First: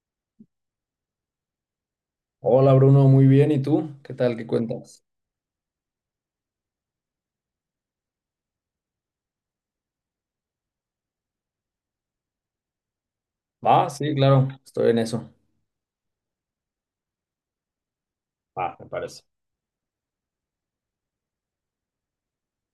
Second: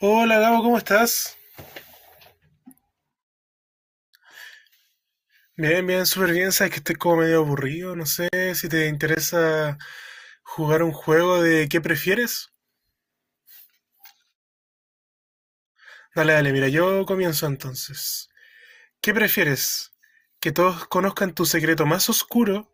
Hola Gabo, ¿cómo estás? Hola Bruno, muy bien. ¿Y tú? ¿Qué tal? ¿Qué cuentas? Bien, bien, súper bien. Sabes que estoy como medio aburrido. No sé si te interesa jugar un juego de qué prefieres. Va, sí, claro, estoy en eso. Dale, dale, mira, yo comienzo entonces. Va, me ¿Qué parece. prefieres? ¿Que todos conozcan tu secreto más oscuro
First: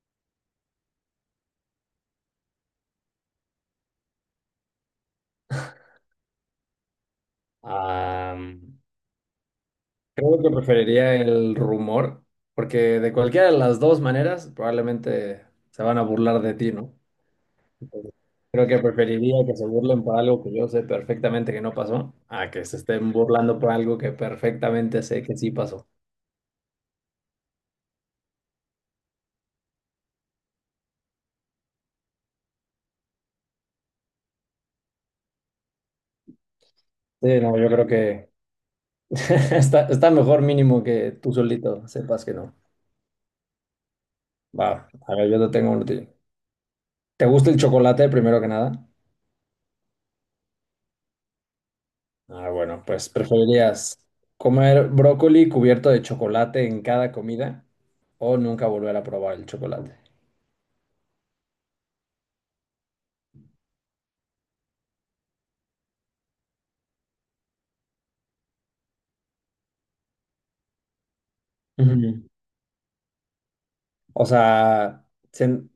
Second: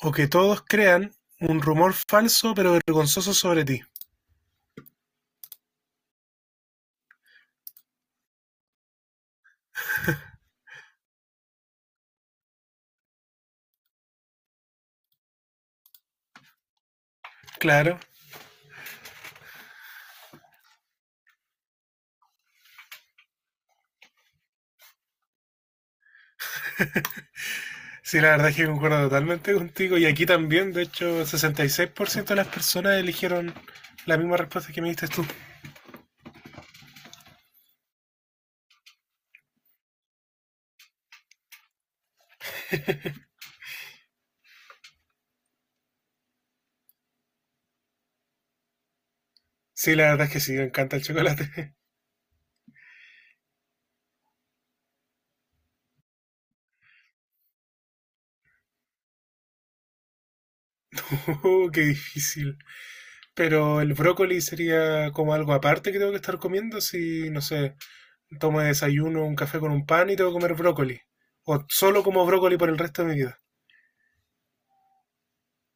o que todos crean un rumor falso pero vergonzoso sobre ti? Am, Creo que preferiría el rumor, porque de cualquiera de las dos maneras probablemente se van a burlar de ti, ¿no? Claro, Entonces, creo que preferiría que se burlen por algo que yo sé perfectamente que no pasó, a que se estén burlando por algo que perfectamente sé que sí pasó. sí, la verdad es que concuerdo totalmente contigo. Y aquí también, de hecho, el 66% de las personas eligieron la misma respuesta que me diste tú. Sí, no, yo creo que está mejor mínimo que tú solito sepas que no. Va, a ver, yo te tengo uno a ti. ¿Te gusta el chocolate primero que nada? Sí, la verdad es que sí, me encanta el chocolate. Ah, bueno, pues preferirías comer brócoli cubierto de chocolate en cada comida o nunca volver a probar el chocolate. Oh, qué difícil. Pero el brócoli sería como algo aparte que tengo que estar comiendo si, no sé, tomo de desayuno un café con un pan y tengo que comer brócoli. O solo Ujú. como brócoli por el resto de mi vida. O sea, sen-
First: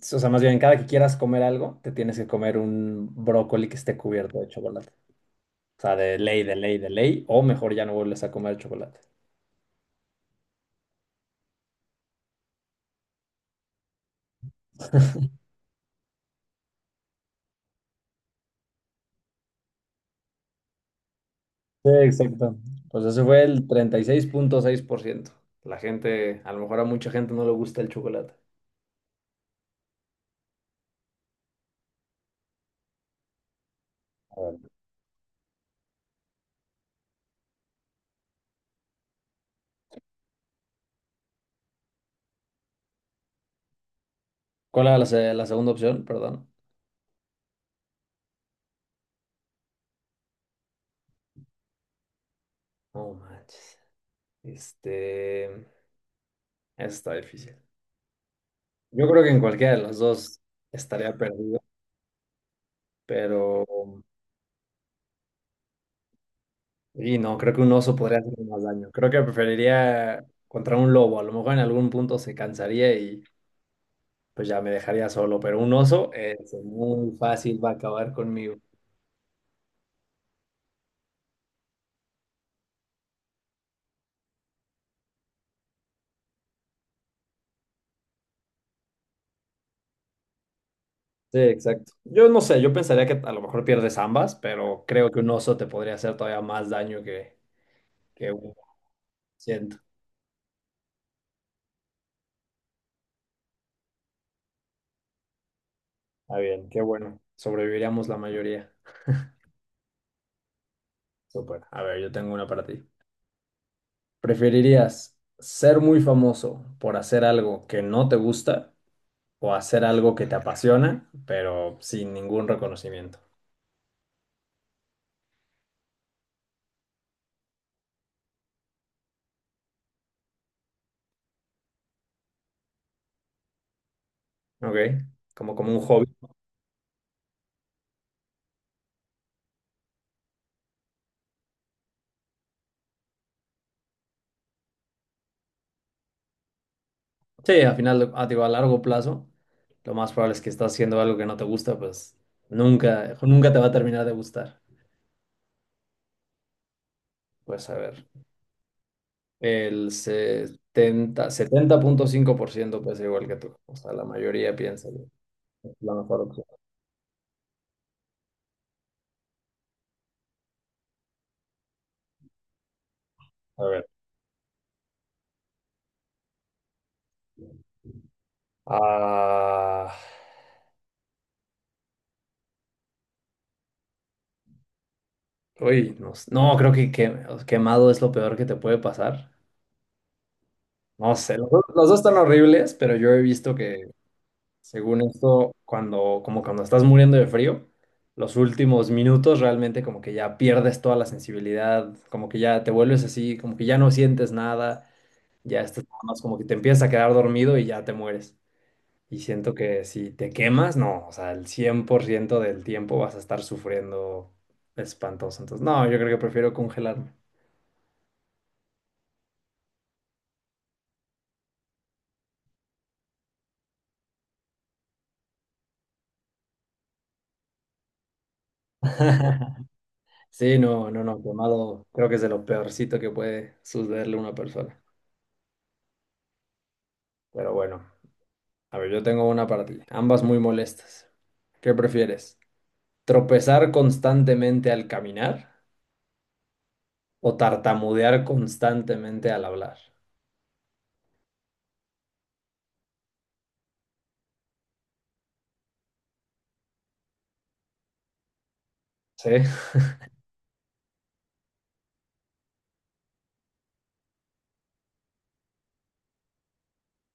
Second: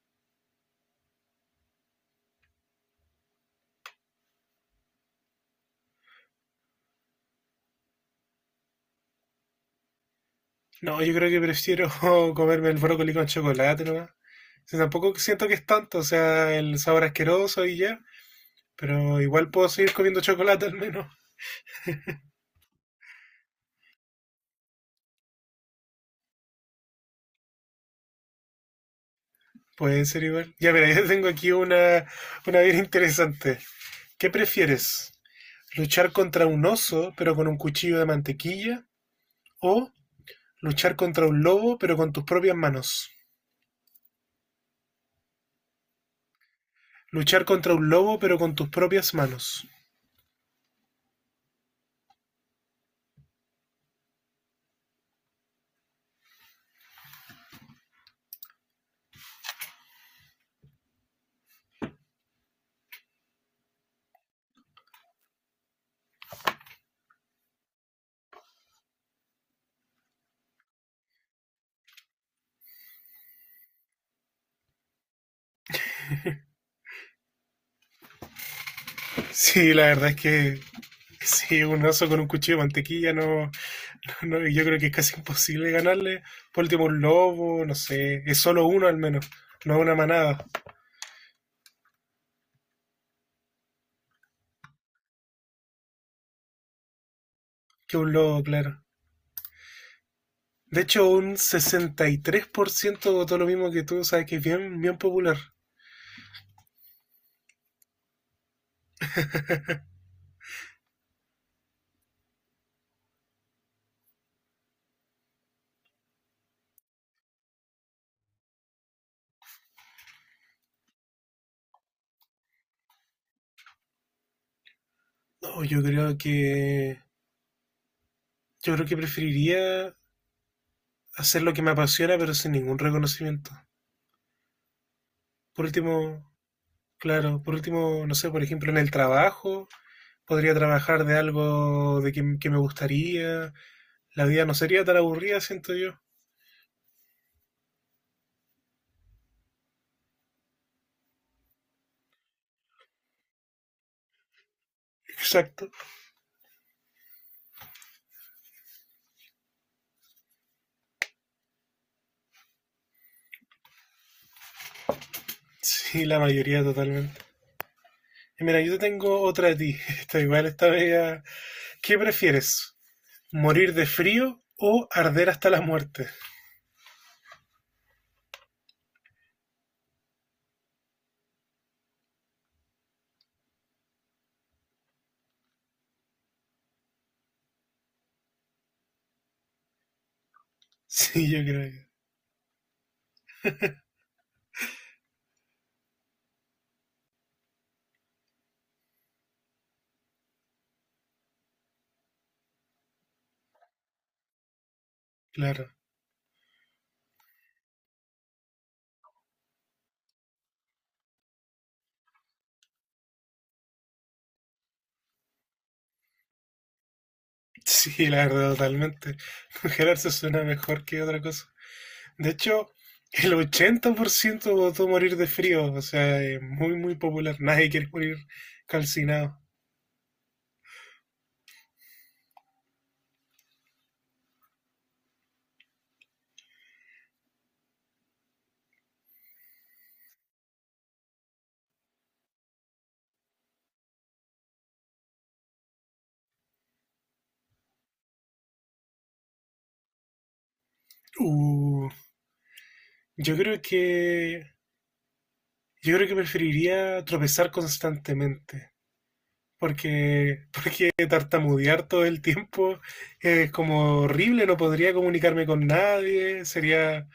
o sea, más bien, cada que quieras comer algo, te tienes que comer un brócoli que esté cubierto de chocolate. O sea, de ley, de ley, de ley, o mejor ya no vuelves a comer chocolate. No, yo creo que prefiero comerme el brócoli con chocolate nomás. O sea, tampoco siento que es tanto, o sea, el sabor asqueroso y ya. Pero igual puedo seguir comiendo chocolate al menos. Sí, exacto. Pues ese fue el treinta y seis punto seis por ciento. La gente, a lo mejor a mucha gente no le gusta el chocolate. Puede ser igual. Ya, mira, yo tengo aquí una bien interesante. ¿Qué prefieres? Luchar contra un oso, pero con un cuchillo de mantequilla. O luchar contra un lobo, pero con tus propias manos. ¿Cuál era la, se- La segunda opción? Perdón. Luchar contra un lobo, pero con tus propias manos. No manches. Este, eso está difícil. Yo creo que en cualquiera de las dos estaría perdido, pero... Y no, creo que un oso podría hacerme más daño. Creo que preferiría contra un lobo. A lo mejor en algún punto se cansaría y pues ya me dejaría solo, pero un oso es muy fácil, va a acabar conmigo. Sí, la verdad es que sí, un oso con un cuchillo de mantequilla, no, no, no, yo creo que es casi imposible ganarle. Por último, un lobo, no sé, es solo uno al menos, no una manada, Sí, exacto. Yo no sé, yo pensaría que a lo mejor pierdes ambas, pero creo que un oso te podría hacer todavía más daño que, que un que lobo, un claro. 100. De hecho, un 63% votó lo mismo que tú, sabes que es bien, bien popular. Ah bien, qué bueno. Sobreviviríamos la mayoría. Súper. A ver, yo tengo una para ti. ¿Preferirías ser muy famoso por hacer algo que no te gusta o hacer algo que te apasiona, pero sin ningún reconocimiento? No, yo creo que preferiría hacer lo que me apasiona, pero sin ningún reconocimiento. ¿Ok? Como, Por como un hobby. último, claro, por último, no sé, por ejemplo, en el trabajo, podría trabajar de algo que me gustaría. La vida no sería tan aburrida, siento yo. Sí, al final, a, digo, a largo plazo, lo más probable es que estás haciendo algo que no te gusta, pues nunca te va a terminar de gustar. Exacto. Pues a ver, el setenta punto cinco por ciento pues igual que tú. O sea, la mayoría piensa la Sí, la mejor opción. mayoría totalmente. Y mira, yo te tengo otra de ti. Está igual, esta media. ¿Qué prefieres? A ¿Morir de ver. frío o arder hasta la muerte? Ah, uy, no, no, creo que quemado es lo peor que te puede pasar. No Sí, yo sé, creo que, los dos están horribles, pero yo he visto que, según esto, cuando, como cuando estás muriendo de frío, los últimos minutos realmente como que ya pierdes toda la sensibilidad, como que ya te vuelves así, como que ya no sientes nada, ya claro. estás nada más como que te empiezas a quedar dormido y ya te mueres. Y siento que si te quemas, no, o sea, el 100% del tiempo vas a estar sufriendo espantoso. Entonces, no, yo creo que prefiero congelarme. Sí, la verdad, totalmente. Congelarse suena mejor que otra cosa. De hecho, el 80% votó morir de frío, o sea, es muy, muy popular. Nadie quiere morir calcinado. Sí, no, no, no, quemado creo que es de lo peorcito que puede sucederle a una persona. Pero bueno, a ver, yo tengo una para ti, ambas muy molestas. ¿Qué prefieres? ¿Tropezar constantemente al caminar o tartamudear constantemente al hablar? Uh, yo creo que. Yo creo que preferiría tropezar constantemente. Sí, Porque tartamudear todo el tiempo es como horrible, no podría comunicarme con nadie, sería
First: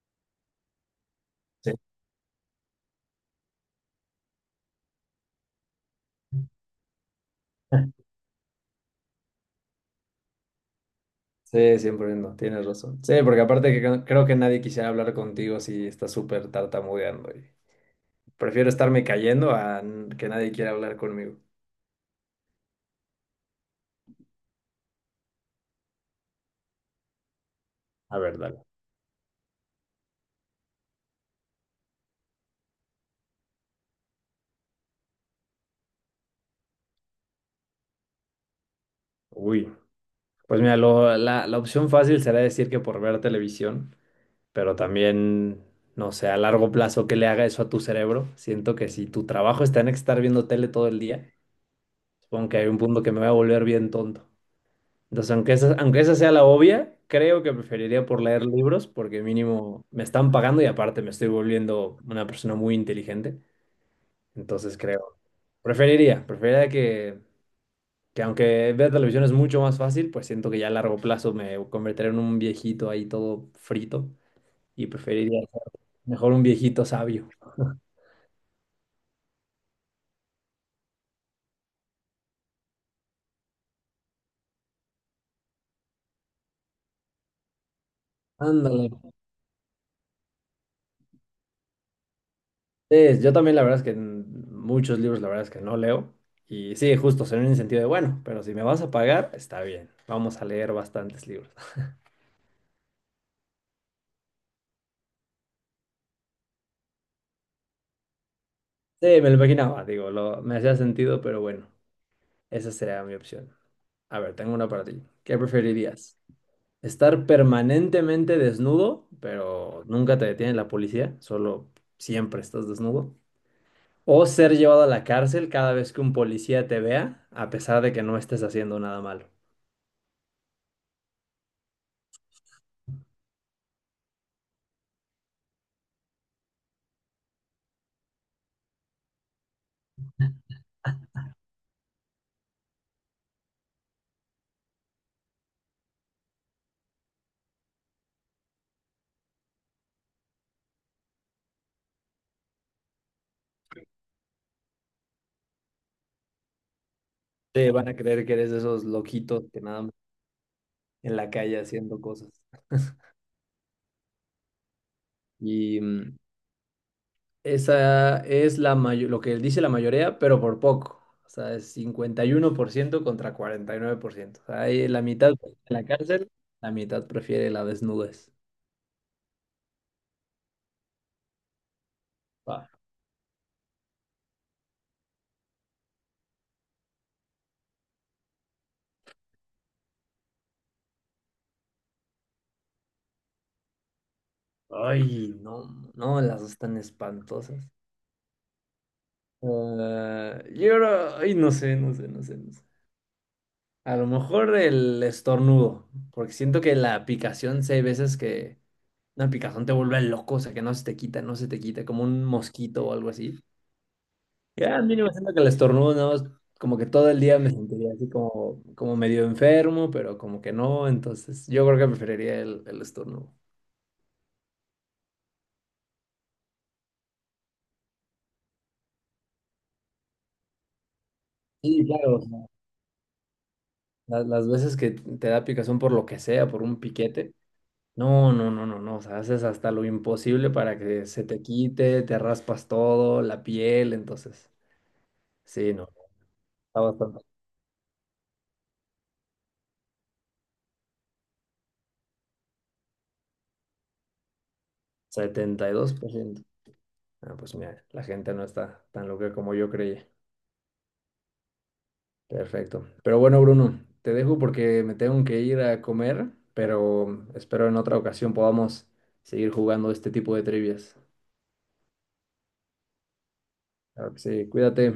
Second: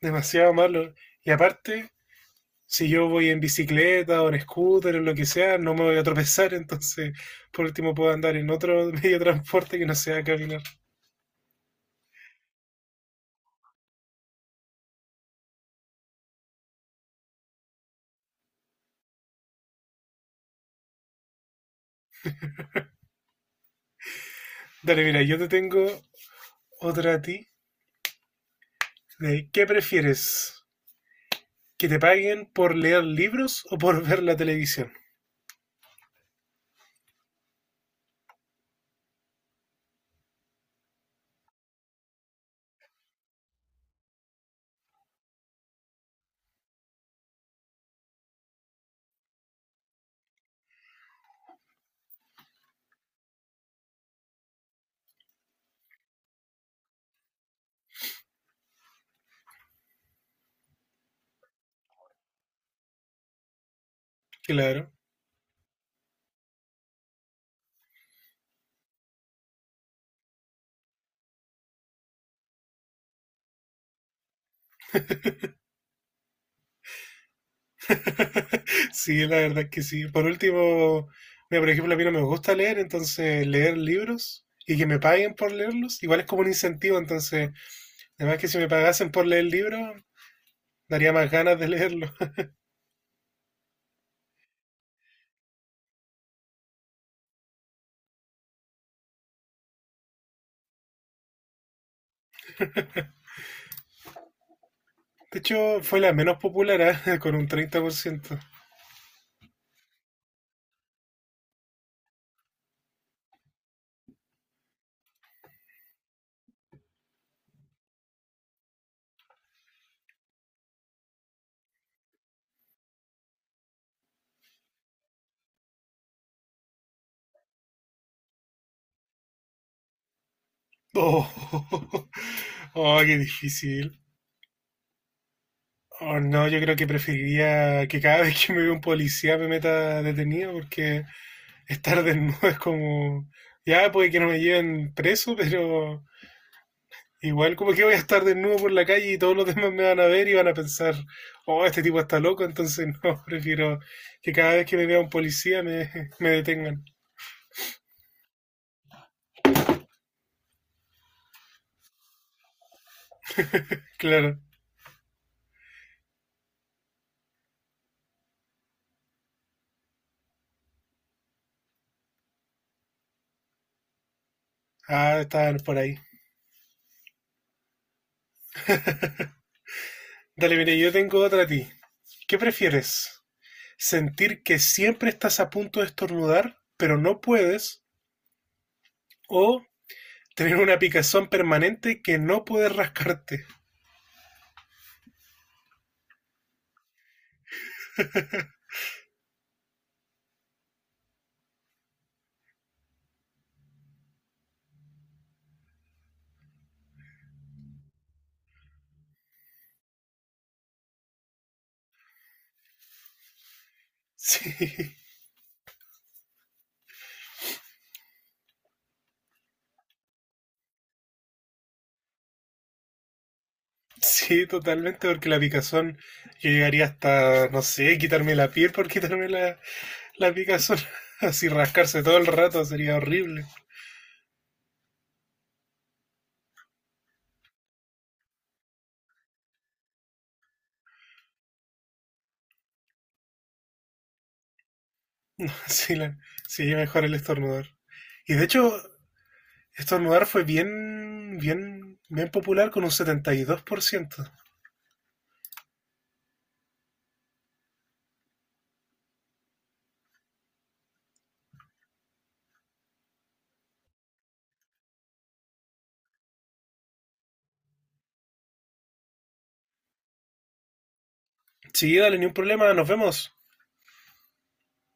demasiado malo. Y sí. aparte, si yo voy en bicicleta o en scooter o lo que sea, no me voy a tropezar, entonces por último puedo andar en otro medio de transporte que no sea caminar. Sí, 100%, tienes razón. Sí, porque aparte que creo que nadie quisiera hablar contigo si estás súper tartamudeando. Y prefiero estarme cayendo a que nadie quiera hablar conmigo. Dale, mira, yo te tengo otra a ti. A ver, dale. ¿Qué prefieres? ¿Que te paguen por leer libros o por ver la televisión? Uy, pues mira, la opción fácil será decir que por ver televisión, pero también, no sé, a largo plazo, ¿qué le haga eso a tu cerebro? Siento que si tu trabajo está en estar viendo tele todo el día, supongo que hay un punto que me voy a volver bien tonto. Entonces, aunque esa sea la obvia, creo que preferiría por leer libros porque mínimo me están pagando y aparte me estoy volviendo una persona muy inteligente. Entonces Claro. creo, preferiría que aunque ver televisión es mucho más fácil, pues siento que ya a largo plazo me convertiré en un viejito ahí todo frito y preferiría ser mejor un viejito sabio. Sí, la verdad es que sí. Por último, mira, por ejemplo, a mí no me gusta leer, entonces leer libros y que me paguen por leerlos, igual es como un incentivo, entonces, además que si me Ándale. pagasen por leer libros, daría más ganas de leerlo. Sí, yo también la verdad es que muchos libros la verdad es que no leo. Y sí, justo, en un sentido de, bueno, pero si me vas a pagar, está bien. Vamos a leer bastantes libros. De hecho, fue la menos popular, ¿eh? con un 30%. Sí, me lo imaginaba, digo, lo, me hacía sentido, pero bueno, esa sería mi opción. A ver, tengo una para ti. ¿Qué preferirías? ¿Estar permanentemente desnudo, pero nunca te detiene la policía? Solo siempre estás desnudo. ¿O ser llevado a la cárcel cada vez que un policía te vea, a pesar de que no estés haciendo nada malo? Oh, oh, qué difícil. Oh, no, yo creo que preferiría que cada vez que me vea un policía me meta detenido, porque estar desnudo es como. Ya, puede que no me lleven preso, pero igual, como que voy a estar desnudo por la calle y todos los demás me van a ver y van a pensar, oh, este tipo está loco, entonces no, prefiero que cada vez que me vea un policía me detengan. Te van a creer que eres de esos loquitos que nada más en la calle haciendo cosas. Claro. Y esa es lo que dice la mayoría, pero por poco. O sea, es 51% contra 49%. O sea, hay la Ah, mitad en estaban por la ahí. cárcel, la mitad prefiere la desnudez. Dale, mire, yo tengo otra a ti. ¿Qué Pa. prefieres? ¿Sentir que siempre estás a punto de estornudar, pero no puedes? ¿O tener una picazón permanente que no puedes rascarte? Ay, no, no, las dos están espantosas. Ah, yo, ay, no sé. A lo mejor el estornudo, porque siento que la picación, sí hay veces que una picazón te vuelve loco, o sea, que no se te quita, como un mosquito o algo así. Ya, a Sí, mí me siento que el estornudo, no, es como que todo el día me sentiría así como, como medio enfermo, pero como que no, entonces yo creo que preferiría el estornudo. sí, totalmente, porque la picazón, yo llegaría hasta, no sé, quitarme la piel por quitarme la picazón. Así Sí, rascarse claro, todo o el sea, rato sería horrible. Las veces que te da picazón por lo que sea, por un piquete. No. O sea, haces hasta lo imposible para que se te quite, te raspas todo, la piel, entonces. Sí, no, Sí, sí, está mejor el bastante. estornudar. Y de hecho, estornudar fue bien, bien, bien popular con un 72%. 72%. Ah, pues mira, la gente no está tan loca como yo creía. Perfecto. Pero bueno, Bruno, te dejo porque me tengo que ir a comer, pero espero en otra ocasión podamos seguir jugando este tipo de trivias. Sí, dale, ni un problema, nos vemos. Claro que sí, cuídate.